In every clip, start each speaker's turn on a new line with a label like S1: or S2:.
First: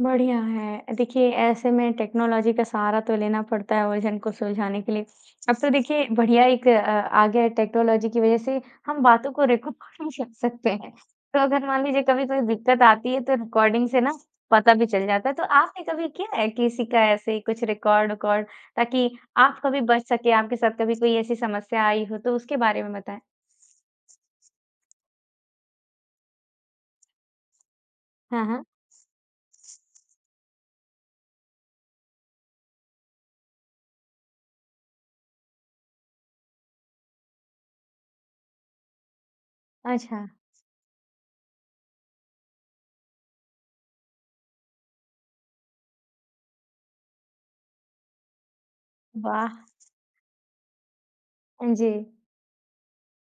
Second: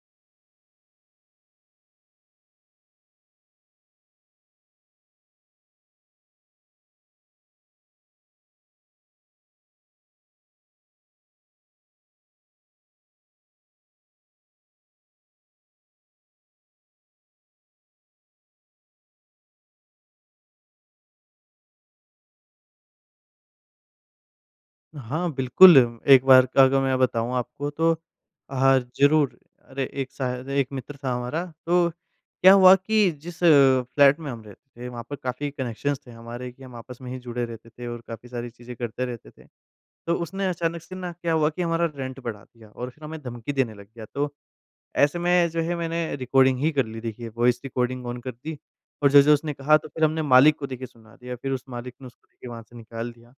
S1: बढ़िया है, अ, देखिए ऐसे में टेक्नोलॉजी का सहारा तो लेना पड़ता है उलझन को सुलझाने के लिए, अब तो देखिए बढ़िया एक अ, आ गया है टेक्नोलॉजी की वजह से हम बातों को रिकॉर्ड भी रख सकते हैं। तो अगर मान लीजिए कभी कोई दिक्कत आती है तो रिकॉर्डिंग से ना, पता भी चल जाता है, तो आपने कभी किया है किसी का ऐसे कुछ रिकॉर्ड विकॉर्ड ताकि आप कभी बच सकें आपके साथ कभी कोई ऐसी समस्या आई हो तो उसके बारे में बताएँ?
S2: हाँ, बिल्कुल, एक बार का अगर मैं बताऊँ आपको तो
S1: हाँ, हाँ।
S2: हाँ, ज़रूर, अरे एक शायद एक मित्र था हमारा तो क्या हुआ कि जिस फ्लैट में हम रहते थे वहाँ पर काफ़ी कनेक्शंस थे हमारे कि हम आपस में ही जुड़े रहते थे और काफ़ी सारी चीज़ें करते रहते थे। तो
S1: अच्छा।
S2: उसने अचानक से न क्या हुआ कि हमारा रेंट बढ़ा दिया और फिर हमें धमकी देने लग गया तो, ऐसे में जो है मैंने रिकॉर्डिंग ही कर ली देखिए वॉइस रिकॉर्डिंग ऑन कर दी और जो-जो उसने
S1: वाह।
S2: कहा तो फिर हमने मालिक को देखिए सुना दिया फिर उस
S1: हाँ
S2: मालिक ने
S1: जी।
S2: उसको देखिए वहाँ से निकाल दिया।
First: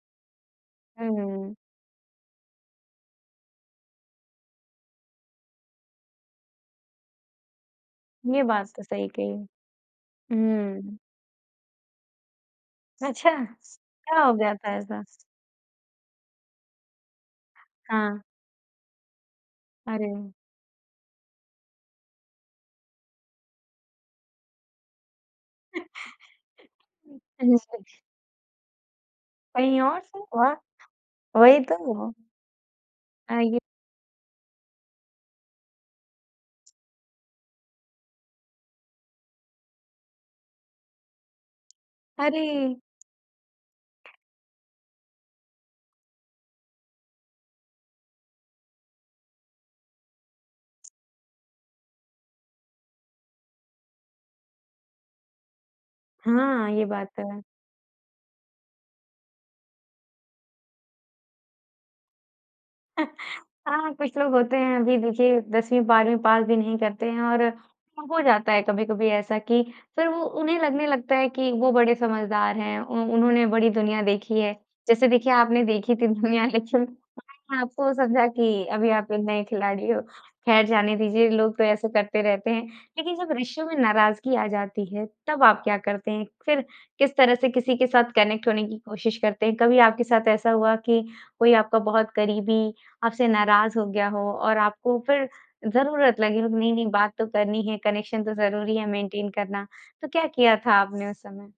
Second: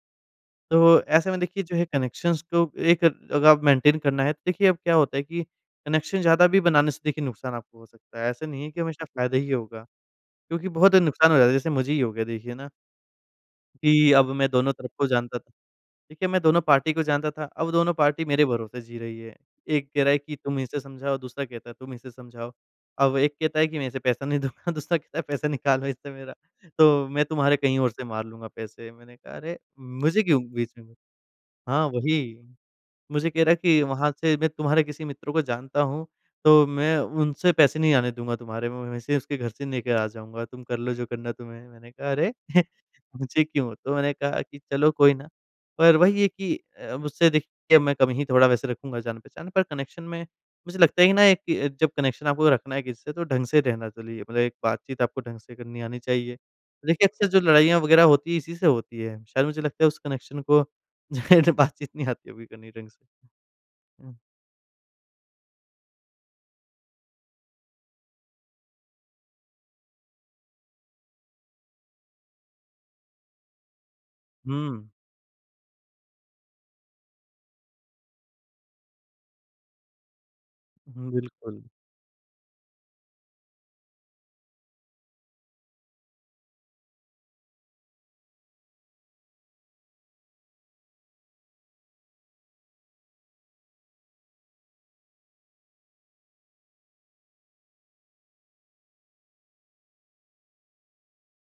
S2: तो ऐसे में
S1: हुँ।
S2: देखिए जो है कनेक्शंस तो एक अगर आप मेंटेन करना है तो देखिए अब क्या होता है कि कनेक्शन ज़्यादा भी बनाने से देखिए नुकसान आपको हो सकता है
S1: ये
S2: ऐसा नहीं है
S1: बात
S2: कि
S1: तो
S2: हमेशा
S1: सही कही,
S2: फायदा ही होगा, क्योंकि बहुत
S1: हुँ।
S2: नुकसान हो जाता है जैसे मुझे ही हो गया देखिए ना।
S1: अच्छा,
S2: कि
S1: क्या
S2: अब
S1: हो
S2: मैं
S1: गया
S2: दोनों
S1: था
S2: तरफ
S1: ऐसा?
S2: को जानता था, देखिए मैं दोनों पार्टी को जानता था अब दोनों
S1: हाँ।
S2: पार्टी मेरे भरोसे जी रही है। एक कह रहा है
S1: अरे।
S2: कि तुम इसे समझाओ दूसरा कहता है तुम इसे समझाओ। अब एक कहता है कि मैं इसे पैसा नहीं दूँगा दूसरा कहता है पैसा निकालो इससे मेरा तो मैं
S1: हाँ
S2: तुम्हारे कहीं और
S1: जी।
S2: से मार लूँगा पैसे। मैंने कहा अरे!
S1: कहीं और से
S2: मुझे क्यों
S1: और,
S2: बीच में
S1: वही
S2: हाँ,
S1: तो।
S2: वही। मुझे
S1: अ,
S2: कह रहा है
S1: ये
S2: कि वहाँ से मैं तुम्हारे किसी मित्र को जानता हूँ तो मैं उनसे पैसे नहीं आने दूँगा तुम्हारे मैं वैसे ही उसके घर से लेकर आ जाऊँगा तुम कर लो जो करना है तुम्हें। मैंने कहा अरे!
S1: अरे!
S2: मुझे क्यों? तो मैंने कहा कि चलो कोई ना, पर वही है कि अ, अब उससे देखिए मैं कम ही थोड़ा वैसे रखूँगा जान-पहचान पर कनेक्शन में, मुझे लगता है ना कि जब कनेक्शन आपको रखना है किसी से तो ढंग से रहना चलिए। मतलब एक बात-चीत आपको ढंग से करनी आनी चाहिए,
S1: हाँ, ये
S2: तो देखिए
S1: बात
S2: अक्सर
S1: तो
S2: जो
S1: है।
S2: लड़ाइयाँ वगैरह होती है इसी से होती है। शायद मुझे लगता है उस कनेक्शन को जाहिर है बात-चीत नहीं आती करनी ढंग से।
S1: हाँ, कुछ
S2: हुँ।
S1: लोग होते हैं अभी देखिए 10वीं-12वीं पास भी नहीं करते हैं और हो जाता है कभी-कभी ऐसा कि, फिर वो उन्हें लगने लगता है कि वो बड़े समझदार हैं। उ उन्होंने बड़ी दुनिया देखी है,
S2: हुँ।
S1: जैसे देखिए आपने देखी थी दुनिया लेकिन मैंने आपको समझा कि अभी आप एक नए खिलाड़ी हो, खैर जाने
S2: हुँ,
S1: दीजिए लोग
S2: बिल्कुल।
S1: तो ऐसे करते रहते हैं। लेकिन जब रिश्तों में नाराज़गी आ जाती है, तब आप क्या करते हैं? फिर, किस तरह से किसी के साथ कनेक्ट होने की कोशिश करते हैं कभी आपके साथ ऐसा हुआ कि कोई आपका बहुत करीबी आपसे नाराज़ हो गया हो और आपको फिर ज़रूरत लगी हो कि नहीं-नहीं बात तो करनी है कनेक्शन तो ज़रूरी है मेंटेन करना, तो क्या किया था आपने उस समय?